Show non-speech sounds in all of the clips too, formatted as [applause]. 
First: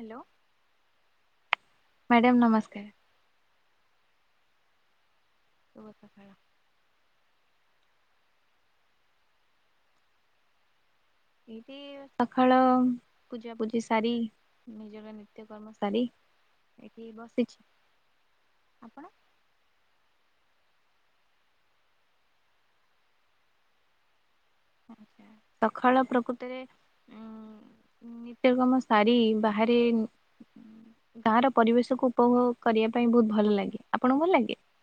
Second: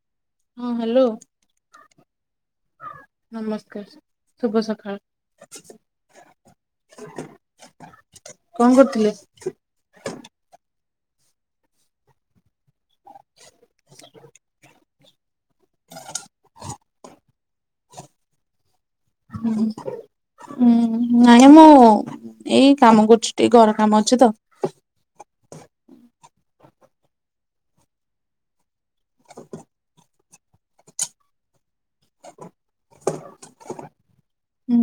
Hello ହଁ hello madam ନମସ୍କାର [inaudible] ନମସ୍ କାସ ଶୁଭ ସକାଳ। ଶୁଭ ସକାଳ। [inaudible] [inaudible] କଣ କରୁଥିଲେ [inaudible] ଏଇଟି ପାଖ ଫଳ ପୂଜାପୂଜି ସାରି ନିଜର ନିତ୍ୟକର୍ମ ସାରି ଏଠି ବସିଛି। ଆପଣ [inaudible] ହୁଁ। ଉୁଁ ନାଇଁ ମୁଁ ଏଇ କାମ କରୁଛି ଟିକେ ଘର କାମ ଅଛି ତ। [inaudible] ଆ ସକାଳ ପ୍ରକୃତିରେ ଉଁ। ନିତ୍ୟ କମ ସାରି ବାହାରେ [inaudible] ଗାଁ ର ପରିବେଶ କୁ ଉପଭୋଗ କରିବା ପାଇଁ ବହୁତ ଭଲ ଲାଗେ। ଆ ହୁଁ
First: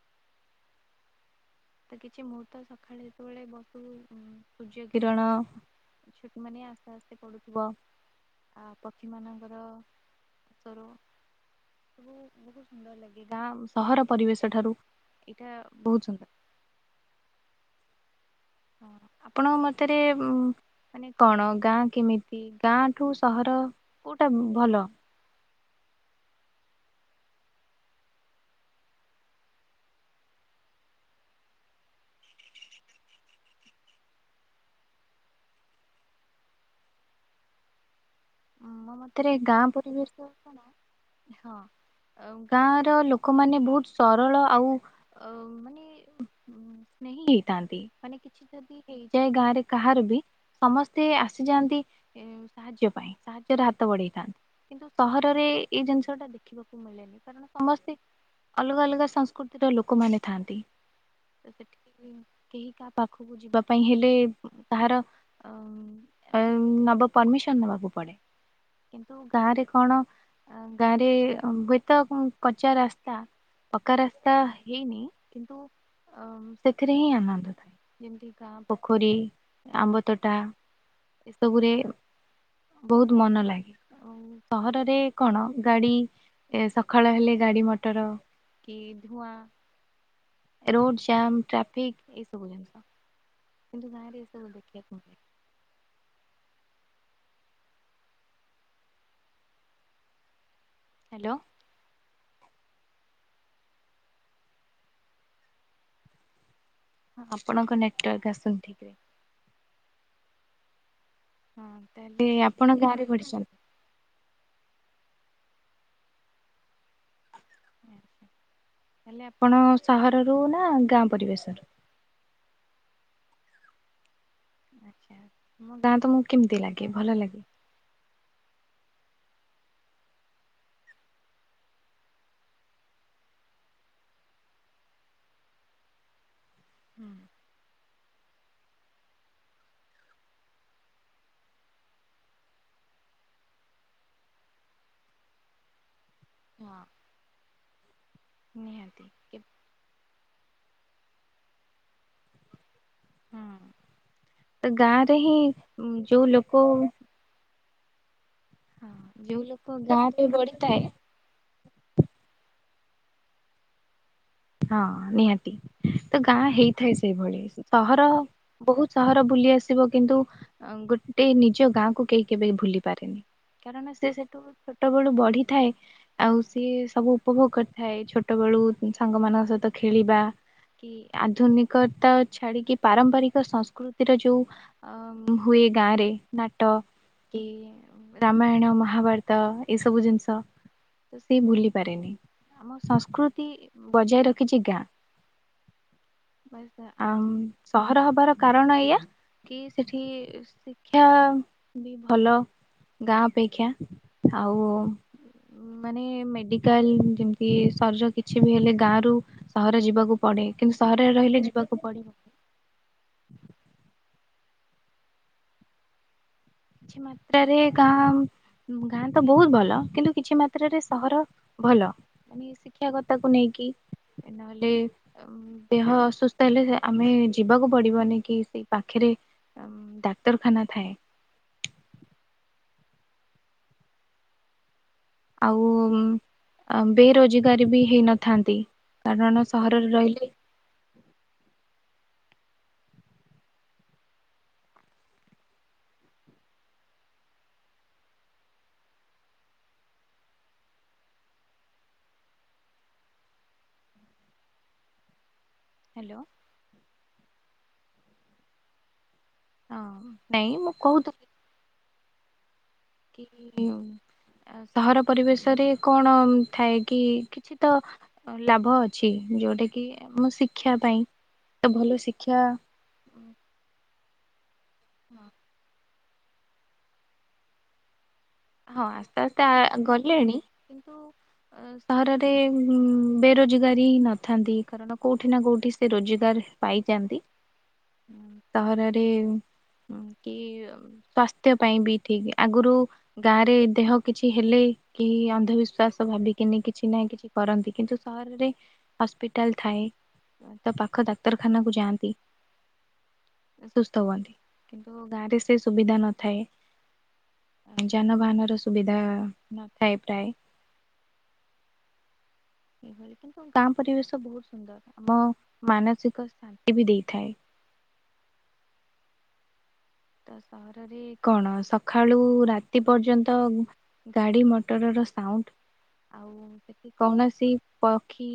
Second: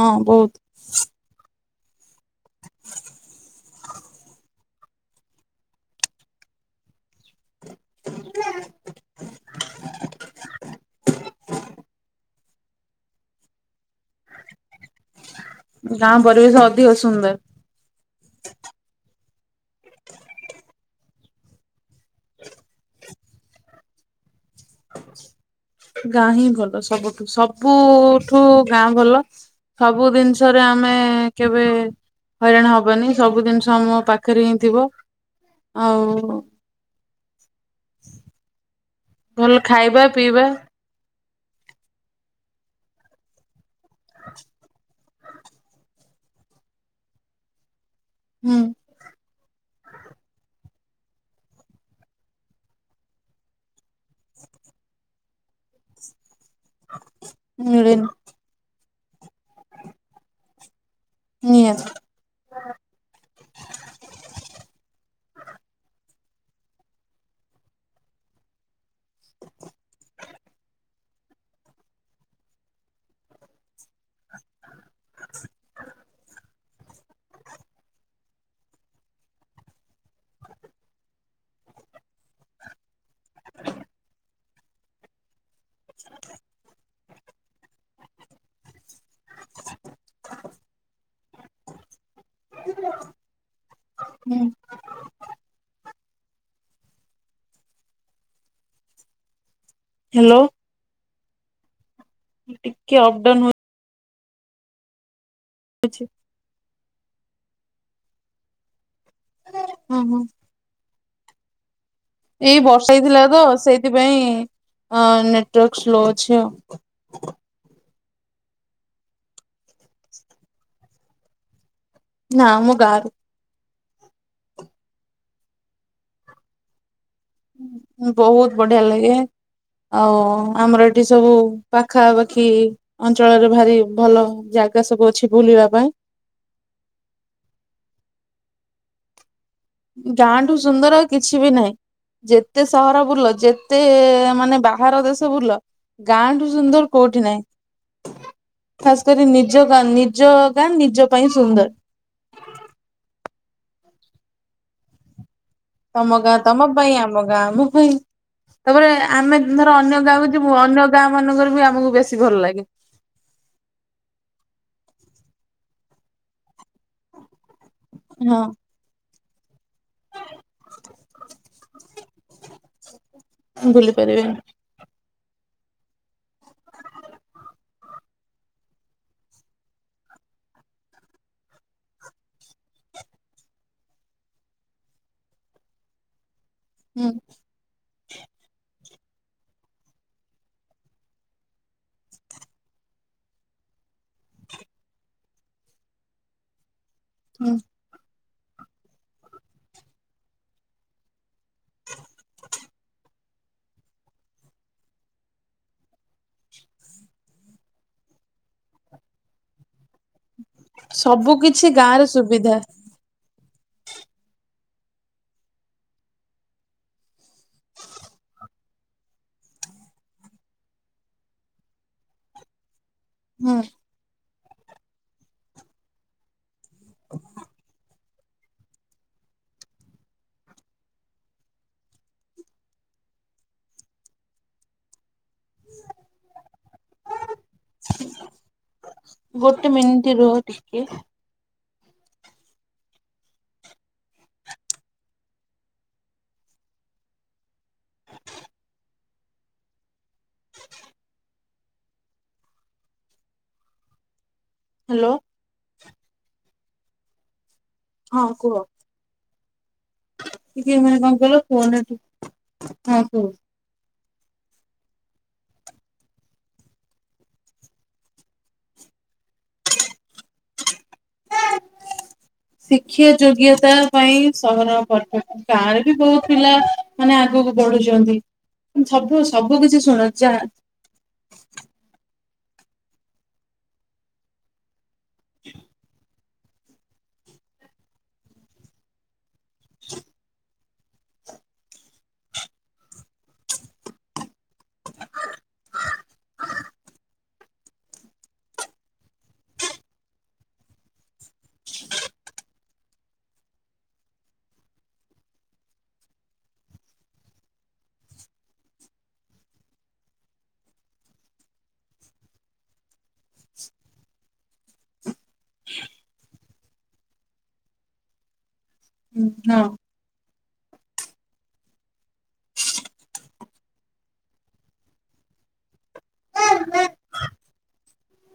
ହଁ ବହୁତ। ତ କିଛି ମୁହୂର୍ତ୍ତ ସକାଳେ ଯେତେବେଳେ ବ ହୁଁ ହୁଁ ସୁର୍ଯ୍ୟ କିରଣ ହଁ ମାନେ ଆସ୍ତେ ଆସ୍ତେ ପୁଡୁଛି। ଥିବ [inaudible] ଆ ପକ୍ଷୀମାନଙ୍କ [inaudible] ସବୁ ସବୁ ବହୁତ ସୁନ୍ଦର ଲାଗେ ଗାଁ ସହର ପରିବେଶ ଠାରୁ ଏଇଟା ବହୁତ ସୁନ୍ଦର। କିଓ ସୁନ୍ଦର। ଆପଣଙ୍କ ମତରେ ଉଁ ମାନେ କଣ ଗାଁ କେମିତି ଗାଁଠୁ ସହର କୋଉଟା ଭଲ। ଗାଁ ହିଁ ଭଲ ସବୁଠୁ ସବୁଠୁ ଗାଁ ଭଲ। ସବୁ ଜିନିଷରେ ଆମେ କେବେ ହଇରାଣ ହବନି ସବୁ ଜିନିଷ ଆମ ପାଖରେ ହିଁ ଥିବ ଆଉ ମୋ ମତରେ ଭଲ ଗାଁ ଖାଇବା ପରିବେଶ [inaudible] ପିଇବା ହଁଉଁ ଗାଁ ର ଲୋକମାନେ ବହୁତ ସରଳ ଆଉ ଅ ମାନେ ସ୍ନେହି ହେଇଥାନ୍ତି। ମାନେ କିଛି ହୁଁ। ଯଦି ହେଇଯାଏ ଗାଁରେ କାହାର ବି ସମସ୍ତେ ଆସିଯାଆନ୍ତି ସାହାଯ୍ୟ ପାଇଁ ସାହାଯ୍ୟରେ ହାତ ବଢେଇଥାନ୍ତି କିନ୍ତୁ ସହରରେ ଏଇ ଜିନିଷ ଟା ଦେଖିବାକୁ ମିଳେନି କାରଣ -ସମସ୍ତେ ମିଳେନି ଅଲଗା ଅଲଗା ସଂସ୍କୃତିର ଲୋକମାନେ ଥାଆନ୍ତି। ସେଠି ନିହାତି। କେହି କା ପାଖକୁ ଯିବା ପାଇଁ ହେଲେ ତାହାର ନବା ପରମିଶନ ନେବାବୁ ପଡେ। କିନ୍ତୁ ଗାଁରେ କଣ ପକ୍କା ରାସ୍ତା ହେଇନି କିନ୍ତୁ ସେଥିରେ ହିଁ ଆନନ୍ଦ ଥାଏ, ଯେମିତିକା ପୋଖରୀ ଆମ୍ବ ତୋଟା ଏସବୁରେ ବହୁତ ମନ ଲାଗେ, ସହରରେ କଣ ଗାଡି ସଖାଳ ହେଲେ ଗାଡ଼ି ମଟର କି ଧୂଆଁ ରୋଡ ଜାମ ଟ୍ରାଫିକ ହ [inaudible] କିନ୍ତୁ ଗାଁ ରେ ଏ ସବୁ ଦେଖିବାକୁ ମିଳେ। ହ୍ୟାଲୋ ହ୍ୟାଲୋ ଟିକେ ଅପ ଡାଉନ ହଏ କିଛି ଆପଣଙ୍କ ନେଟୱାର୍କ ଆସୁନି ଠିକରେ, ହୁଁ ହୁଁ ହଁ [inaudible] ଏଇ ଆପଣ ବର୍ଷା ଗାଁରେ ହେଇଥିଲା ତ ପଢିଛନ୍ତି। ସେଇଥିପାଇଁ ଅ ନେଟୱର୍କ ସ୍ଲୋ ଅଛି ଆଉ, ହେଲେ ଆପଣ ସହରରୁ ନା ଗାଁ ପରିବେଶରୁ? ନାଁ ମୁଁ ଗାଁରୁ। ଆଛା ମୋ ଗାଁ ତ ମ କେମିତି ଲାଗେ, ଭଲ ଲାଗେ ବହୁତ ବଢିଆ ଲାଗେ ଆଉ ଆମର ଏଠି ସବୁ ପାଖାପାଖି ଅଞ୍ଚଳରେ ଭାରି ଭଲ ଯା ଜାଗା ସବୁ ଅଛି ବୁଲିବା ପାଇଁ, ହୁଁ [inaudible] ଗାଁଠୁ ସୁନ୍ଦର ଆଉ କିଛି ବି ନାହିଁ। ଯେତେ ସହର ବୁଲ ଯେତେ ମାନେ ବାହାର ଦେଶ ବୁଲ ଗାଁଠୁ ହଁ ସୁନ୍ଦର କୋଉଠି ନାହିଁ, ନିହାତି ଖାସ କରି କେ ନିଜ ଗାଁ ନିଜଗାଁ ନିଜ ପାଇଁ ସୁନ୍ଦର। ହଁ ତ ଗାରେହିଁ ତମ ଗାଁ ତମ ପାଇଁ ଆମ ଗାଁ ମୁଁ ହୁଁ ହଁ ତାପରେ ଆମେ ଯୋଉ ଲୋକ ଧର ଅନ୍ୟ ଗାଁରେ ଗାଁକୁ ଯିବୁ ବଢିଥାଏ ଅନ୍ୟ ଗାଁ ମାନଙ୍କର ବି ଆମକୁ ବେଶୀ ଭଲ ଲାଗେ ହଁ ନିହାତି ତ ଗାଁ ହେଇଥାଏ ସେଇଭଳି ସହର ହଁ ବହୁତ ସହର ଭୁଲି ଆସିବ କିନ୍ତୁ ଗୋଟେ ନିଜ ଗାଁ କ କେହି କେବେ ଭୁଲି ପାରେନି। ଭୁଲି କାରଣ ସେ ପାରିବେନି ସେଠୁ ଛୋଟ ବେଳୁ ବଢି ିଥାଏ ଆଉ ସିଏ ସବୁ ଉପଭୋଗ କରିଥାଏ ଛୋଟ ବେଳୁ ସାଙ୍ଗମାନଙ୍କ ସହିତ ଖେଳିବା କି ଆଧୁନିକତା ଛାଡିକି ପାରମ୍ପରିକ ସଂସ୍କୃତିର ଯୋଉ ହୁଏ ଗାଁରେ ନାଟ ହୁଁ କି ରାମାୟଣ ମହା ମହାଭାରତ ଏସବୁ ଜିନିଷ ତ ସେ ଭୁଲି ପାରେନି, ଆମ ସଂସ୍କୃତି ବଜାୟ ରଖିଛି ଗାଁ ଆ ହୁଁ ସହର ହବାର କାରଣ ଏଇଆ କି ସେଠି ଶିକ୍ଷା ବି ଭଲ ଗାଁ ଅପେକ୍ଷା ଆଉ ମାନେ ମେଡିକାଲ ଯେମତି ସର୍ଯୋକି କିଛି ବି ହେଲେ ଗାଁରୁ ସହର ଯିବାକୁ ପଡେ କିନ୍ତୁ ସହରରେ ସବୁ ରହିଲେ କିଛି ଯିବାକୁ ଗାଁ ରେ ପଡିବ। ସୁବିଧା। କିଛି ମାତ୍ରାରେ ଗାଁ ଗାଁ ତ ବହୁତ ଭଲ କିନ୍ତୁ କିଛି ମାତ୍ରାରେ ସହର ଭଲ ମାନେ ସେ ଶିକ୍ଷା କଥାକୁ ହୁଁ ନେଇକି ନହେଲେ ଦେହ ଅସୁସ୍ ତ ହେଲେ ଆମେ ଯିବାକୁ ପଡିବନି। କି ସେଇ ପାଖରେ ଡାକ୍ତରଖାନା ଥାଏ। ଆଉ ଆ ବେରୋଜଗାରୀ ବି ହେଇନଥାନ୍ତି କାରଣ ସହରରେ ରହିଲେ ଲେ। ହାଲୋ। ହାଲୋ। ହଁ କୁହ। ହଁ ନାଇଁ ମୁଁ କିିକ ମାନ କଣ କହୁଥିଲି କହିଲ ପୁଅ ନା [unintelligible] ହଁ କୁହ। ଆ ସହର ପରିବେଶରେ କଣ ଥାଏ କି କିଛି ତ ଲାଭ ଅଛି ଯୋଉଟା କିି ଆମ ଶିକ୍ଷା ପାଇଁ ତ ଭଲ ଶିକ୍ଷା ଶିକ୍ଷା ଯୋଗ୍ୟତା ପାଇଁ ସହର ପରଫେକଟ ଗାଁରେ ବି ବହୁତ ପିଲା ମାନେ ଆଗକୁ ବଢୁଚନ୍ତି। ହଁ ଆସ୍ତେ ଆସ୍ତେ ଆ ଗଲେଣି ଯାହା କିନ୍ତୁ ସହରରେ ଗୋଟେ ବେରୋଜଗାରୀ ହିଁ ନଥାନ୍ତି କାରଣ କୋଉଠି ନା କୋଉଠି ସେ ରୋଜଗାର ପାଇଯାନ୍ତି ସହରରେ କି ସ୍ୱାସ୍ଥ୍ୟ ପାଇଁ ବି ଠିକ ଆଗରୁ ଗାଁରେ ଦେହ କିଛି ହେଲେ କି ଅନ୍ଧବିଶ୍ଵାସ ଭାବିକିନି କିଛି ନାହିଁ କିଛି କରନ୍ତି କିନ୍ତୁ ସହରରେ ହସ୍ପିଟାଲ ଥାଏ। ତ ପାଖ ଡାକ୍ତରଖାନାକୁ ଯାଆନ୍ତି। ସୁସ୍ଥ ହୁଅନ୍ତି କିନ୍ତୁ ଗାଁରେ ସେ ସୁବିଧା ନଥାଏ। ଯାନବାହାନ ର ସୁବିଧା ନଥାଏ ପ୍ରାୟ। ଏଭଳି କିନ୍ତୁ ଗାଁ ପରିବେଶ ବହୁତ ସୁନ୍ଦର। ଆମ ମାନସିକ ଶାନ୍ତି ବି ଦେଇଥାଏ। [inaudible] ହୁଁ ହଁ। ତ ସହରରେ କଣ ସକାଳୁ ରାତି ପର୍ଯ୍ୟନ୍ତ ଗାଡି ମଟର ର ସାଉଣ୍ଡ ଆଉ ସେଠି କୌଣସି ପକ୍ଷୀ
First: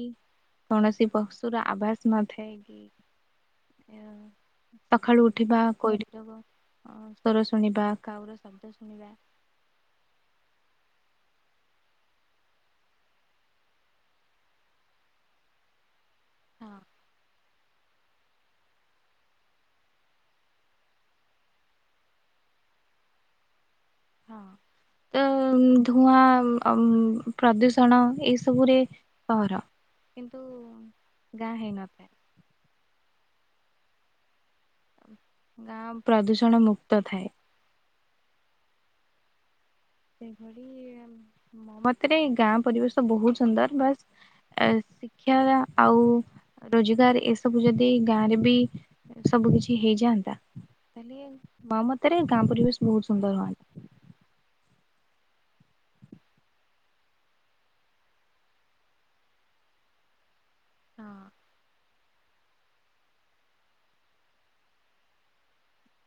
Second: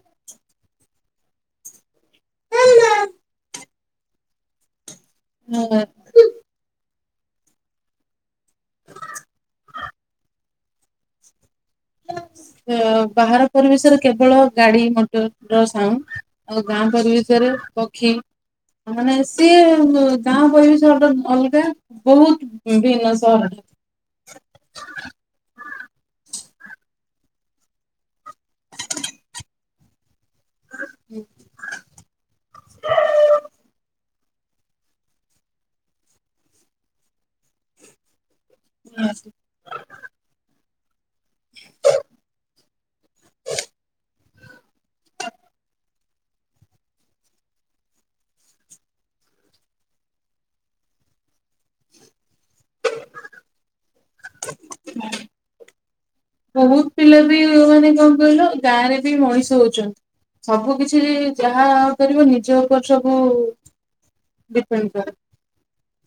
କୌଣସି ପଶୁର ଆଭାସ ନଥାଏ କି ଏ ସଖାଳୁ ଉଠିବା ହଁ। କୋଇଲି ଯୋଗ ଅ ସ୍ୱର ଶୁଣିବା କାଉର ଶବ୍ଦ ଶୁଣିବା ବାହାର ପରିବେଶରେ କେବଳ ଗାଡି ମଟରର ସାଉଣ୍ଡ ଆଉ ହଁ ଗାଁ ପରିବେଶରେ ପକ୍ଷୀ ମାନେ ସିଏ ଗାଁ କହିବି ସେ ଗୋଟେ ଅଲଗା, ବହୁତ ଭିନ୍ନ ସହରରେ ହଁ ତ ଧୁଆଁ ଅ ପ୍ରଦୂଷଣ ଏସବୁରେ ସହର କିନ୍ତୁ ଗାଁ ହେଇନଥାଏ। ଗାଁ ପ୍ରଦୂଷଣ ମୁକ୍ତ ଥାଏ। ହଁ ସେ ସେଭଳି ମୋ ମତରେ ଗାଁ ପରିବେଶ ତ ବହୁତ ସୁନ୍ଦର ବାସ୍ ଆ ଶିକ୍ଷାର ଆଉ ରୋଜଗାର ଏସବୁ ଯଦି ଗାଁ ରେ ବି ସବୁ କିଛି ହେଇଯାଆନ୍ତା ତାଲେ ମୋମତରେ ଗାଁ ପରିବେଶ ବହୁତ ସୁନ୍ଦର ହୁଅନ୍ତା। ହୁଁ। ବହୁତ ପିଲା ବି ମାନେ କଣ କହିଲ ଗାଁ ରେ ବି ମଣିଷ ହଉଚନ୍ତି। ସବୁ କିଛି ହଁ ଯାହା କରିବ ନିଜ ଉପରେ ସବୁ ଡିପେଣ୍ଡ କରେ।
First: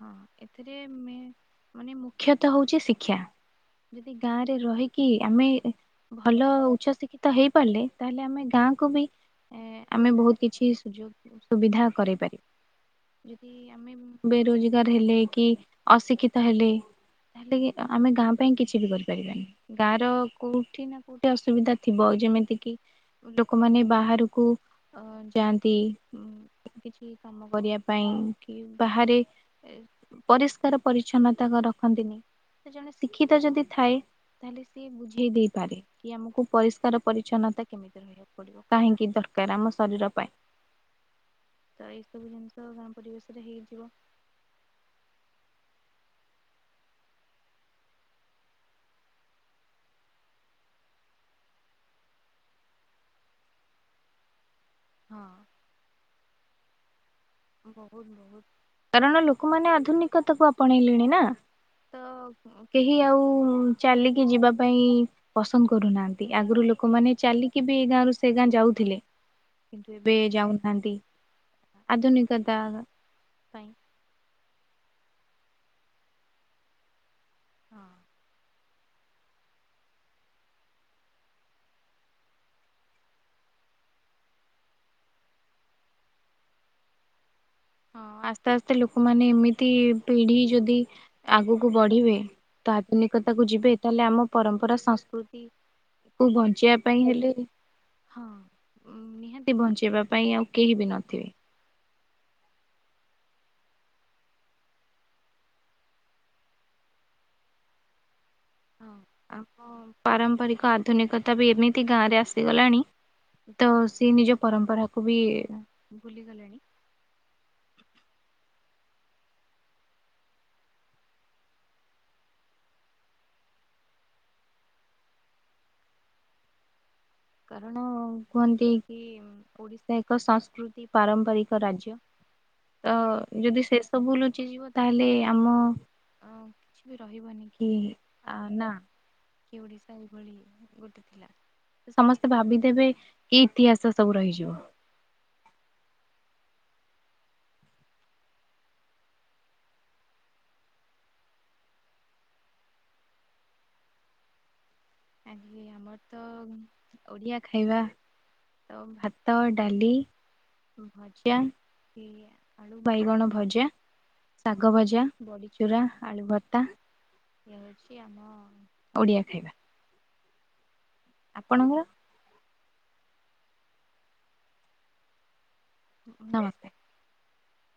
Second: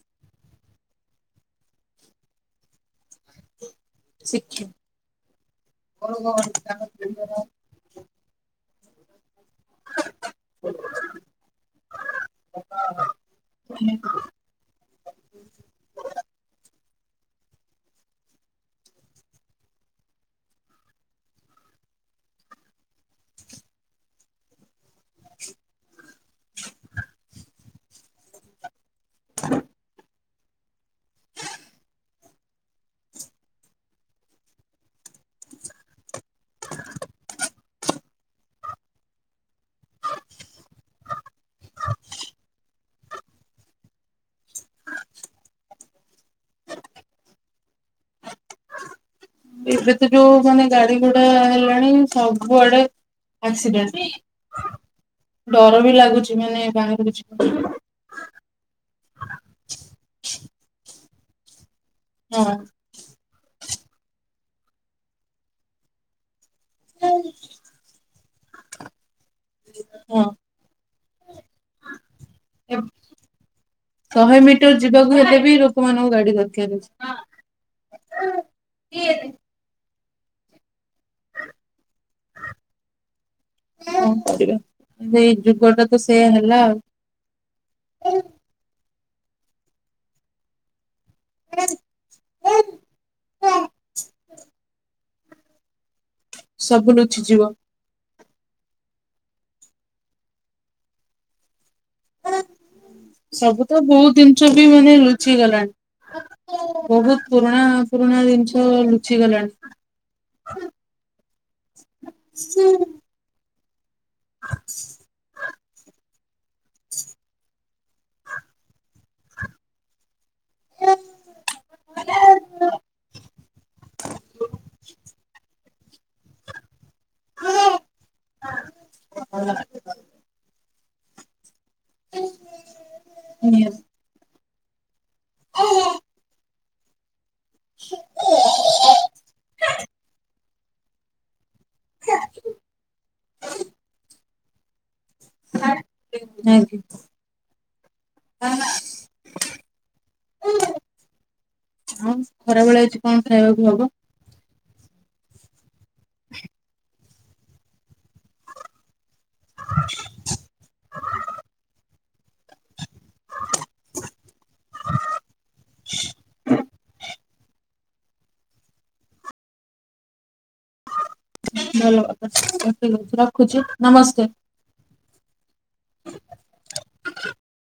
ହଁ ଏଥିରେ ମାନେ ମୁଖ୍ୟତଃ ହଉଛି ଶିକ୍ଷା ଯଦି ଗାଁରେ ଶିକ୍ଷା। ରହିକି, ଆମେ ଭଲ ଉଚ୍ଚ ଶିକ୍ଷିତ ହେଇପାରିଲେ, ତାହେଲେ ଆମେ ଗାଁ ବି ଆମେ ବହୁତ କିଛି ସୁଯୋଗ ସୁବିଧା କରଇ ପାରିବୁ। ଯଦି ଆମେ ବେରୋଜଗାର ହେଲେ କି ଅଶିକ୍ଷିତ ହେଲେ ତାହେଲେ କି ଆମେ ଗାଁ ପାଇଁ କିଛି ବି କରିପାରିବାନି, ଗାଁ ର କୋଉଠି ନା କୋଉଠି ଅସୁବିଧା ଥିବ ଯେମିତି ଯେମିତି କି ଲୋକମାନେ ବାହାରକୁ ଅ ଯାଆନ୍ତି। କିଛି କାମ କରିବା ପାଇଁ କି ବାହାରେ ପରିଷ୍କାର ପରିଚଛନ୍ନତା ରଖନ୍ତିନି। ଜଣେ ଶିକ୍ଷିତ ଯଦି ଥାଏ, ତାହେଲେ ସିଏ ବୁଝେଇ ଦେଇପାରେ କି ଆମକୁ ପରିଷ୍କାର ପରିଚ୍ଛନ୍ନତା କେମିତି ରହିବାକୁ ପଡିବ, କାହିଁକି ଦରକାର ଆମ ଶରୀର ପାଇଁ? ତ ଏଇ ସବୁ ଜିନିଷ ଗାଁ ପରିବେଶ ରେ ହେଇଯିବ। ଏବେ ତ ଯୋଉ ମାନେ ଗାଡି ଗୋଡା ହେଲାଣି ସବୁଆଡେ ହଁ ଡର ବି ଲାଗୁଛି ମାନେ ବା କିଛି ବହୁତ ବହୁତ କାରଣ ଲୋକମାନେ ଆଧୁନିକତାକୁ ଆପଣେଇଲେଣି ନା ତ ହଁ। କେହି ଆଉ ଚାଲିକି ଯିବା ପାଇଁ ପସନ୍ଦ କରୁନାହାଁନ୍ତି। ଆଗରୁ ଲୋକମାନେ ଚାଲିକି ବି ଏ ଗାଁରୁ ସେ ଗାଁ ଯାଉଥିଲେ, କିନ୍ତୁ ଏବେ ହଁ ଯାଉନାହାନ୍ତି। ଆଧୁନିକତା ପାଇଁ ଶହେ ମିଟର ଯିବାକୁ ହେଲେ ବି ଲୋକମାନଙ୍କୁ ଗାଡି ଦରକାର ଅଛି। ହଁ। [unintelligible] କଣ କରିବା, ଏଇ ଯୁଗ ଟା ତ ସେ ହେଲା ଆଉ। ହଁ ଆସ୍ତେ ଆସ୍ତେ ଲୋକମାନେ ଏମିତି ପିଢି ଯଦି ଆଗକୁ ବଢ଼ିବେ ତ ଆଧୁନିକତାକୁ ଯିବେ ତାହେଲେ ଆମ ପରମ୍ପରା ସଂସ୍କୃତି ତାକୁ ବଞ୍ଚିବା ସବୁ ପାଇଁ ହେଲେ ଲୁଚିଯିବ। ହଁ ନିହାତି ବଞ୍ଚେଇବା ପାଇଁ ଆଉ କେହି ବି ନଥିବେ। ସବୁ ତ ବହୁତ ଜିନିଷ ବି ମାନେ ରୁଚି ଗଲାଣି ବହୁତ ପୁରୁଣା ପୁରୁଣା ଜିନିଷ ହ ଲୁଚି ଗଲାଣି। ଆମ ପାରମ୍ପରିକ ଆଧୁନିକତା ବି ଏମିତି ଗାଁ ରେ ଆସିଗଲାଣି ତ ସେ ନିଜ ପରମ୍ପରାକୁୁ ବି ଭୁଲିଗଲେଣି [inaudible] କାରଣ କୁହନ୍ତି କି ଓଡିଶା ଏକ ସଂସ୍କୃତି ପାରମ୍ପରିକ ରାଜ୍ୟ ତ ଯଦି ସେ ନିହାତି ସବୁ ଲୁଚିଯିବ, ତାହେଲେ ଆମ କିଛି ବି ରହିବନି କି ନା କି ଓଡିଶା ଏଭଳି ଗୋଟେ ଥିଲା ସମସ୍ତେ ଭାବିଦେବେ ଏଇ ଇତିହାସ ସବୁ ରହିଯିବ [unintelligible] [unintelligible] ହଁ ଖରା ଭଳେ ଅଛି କଣ ଖାଇବାକୁ ହବ? ଆ ଆମର ତ ଓଡିଆ ଖାଇବା ତ ଭାତ ଭାତ ଡାଲି ଭଜା ଆଳୁ ବାଇଗଣ ଭଜା ଶାଗ ଭଜା ବଡିଚୁରା ଆଳୁ ଭତ୍ତା ଇ ହଉଛି। ଆମ ଓଡିଆ ଖାଇବା। ଆପଣଙ୍କର? ଭଲ ଠିକ୍ ଅଛି ରଖୁଛି ନମସ୍କାର। ନମସ୍କାର। [inaudible]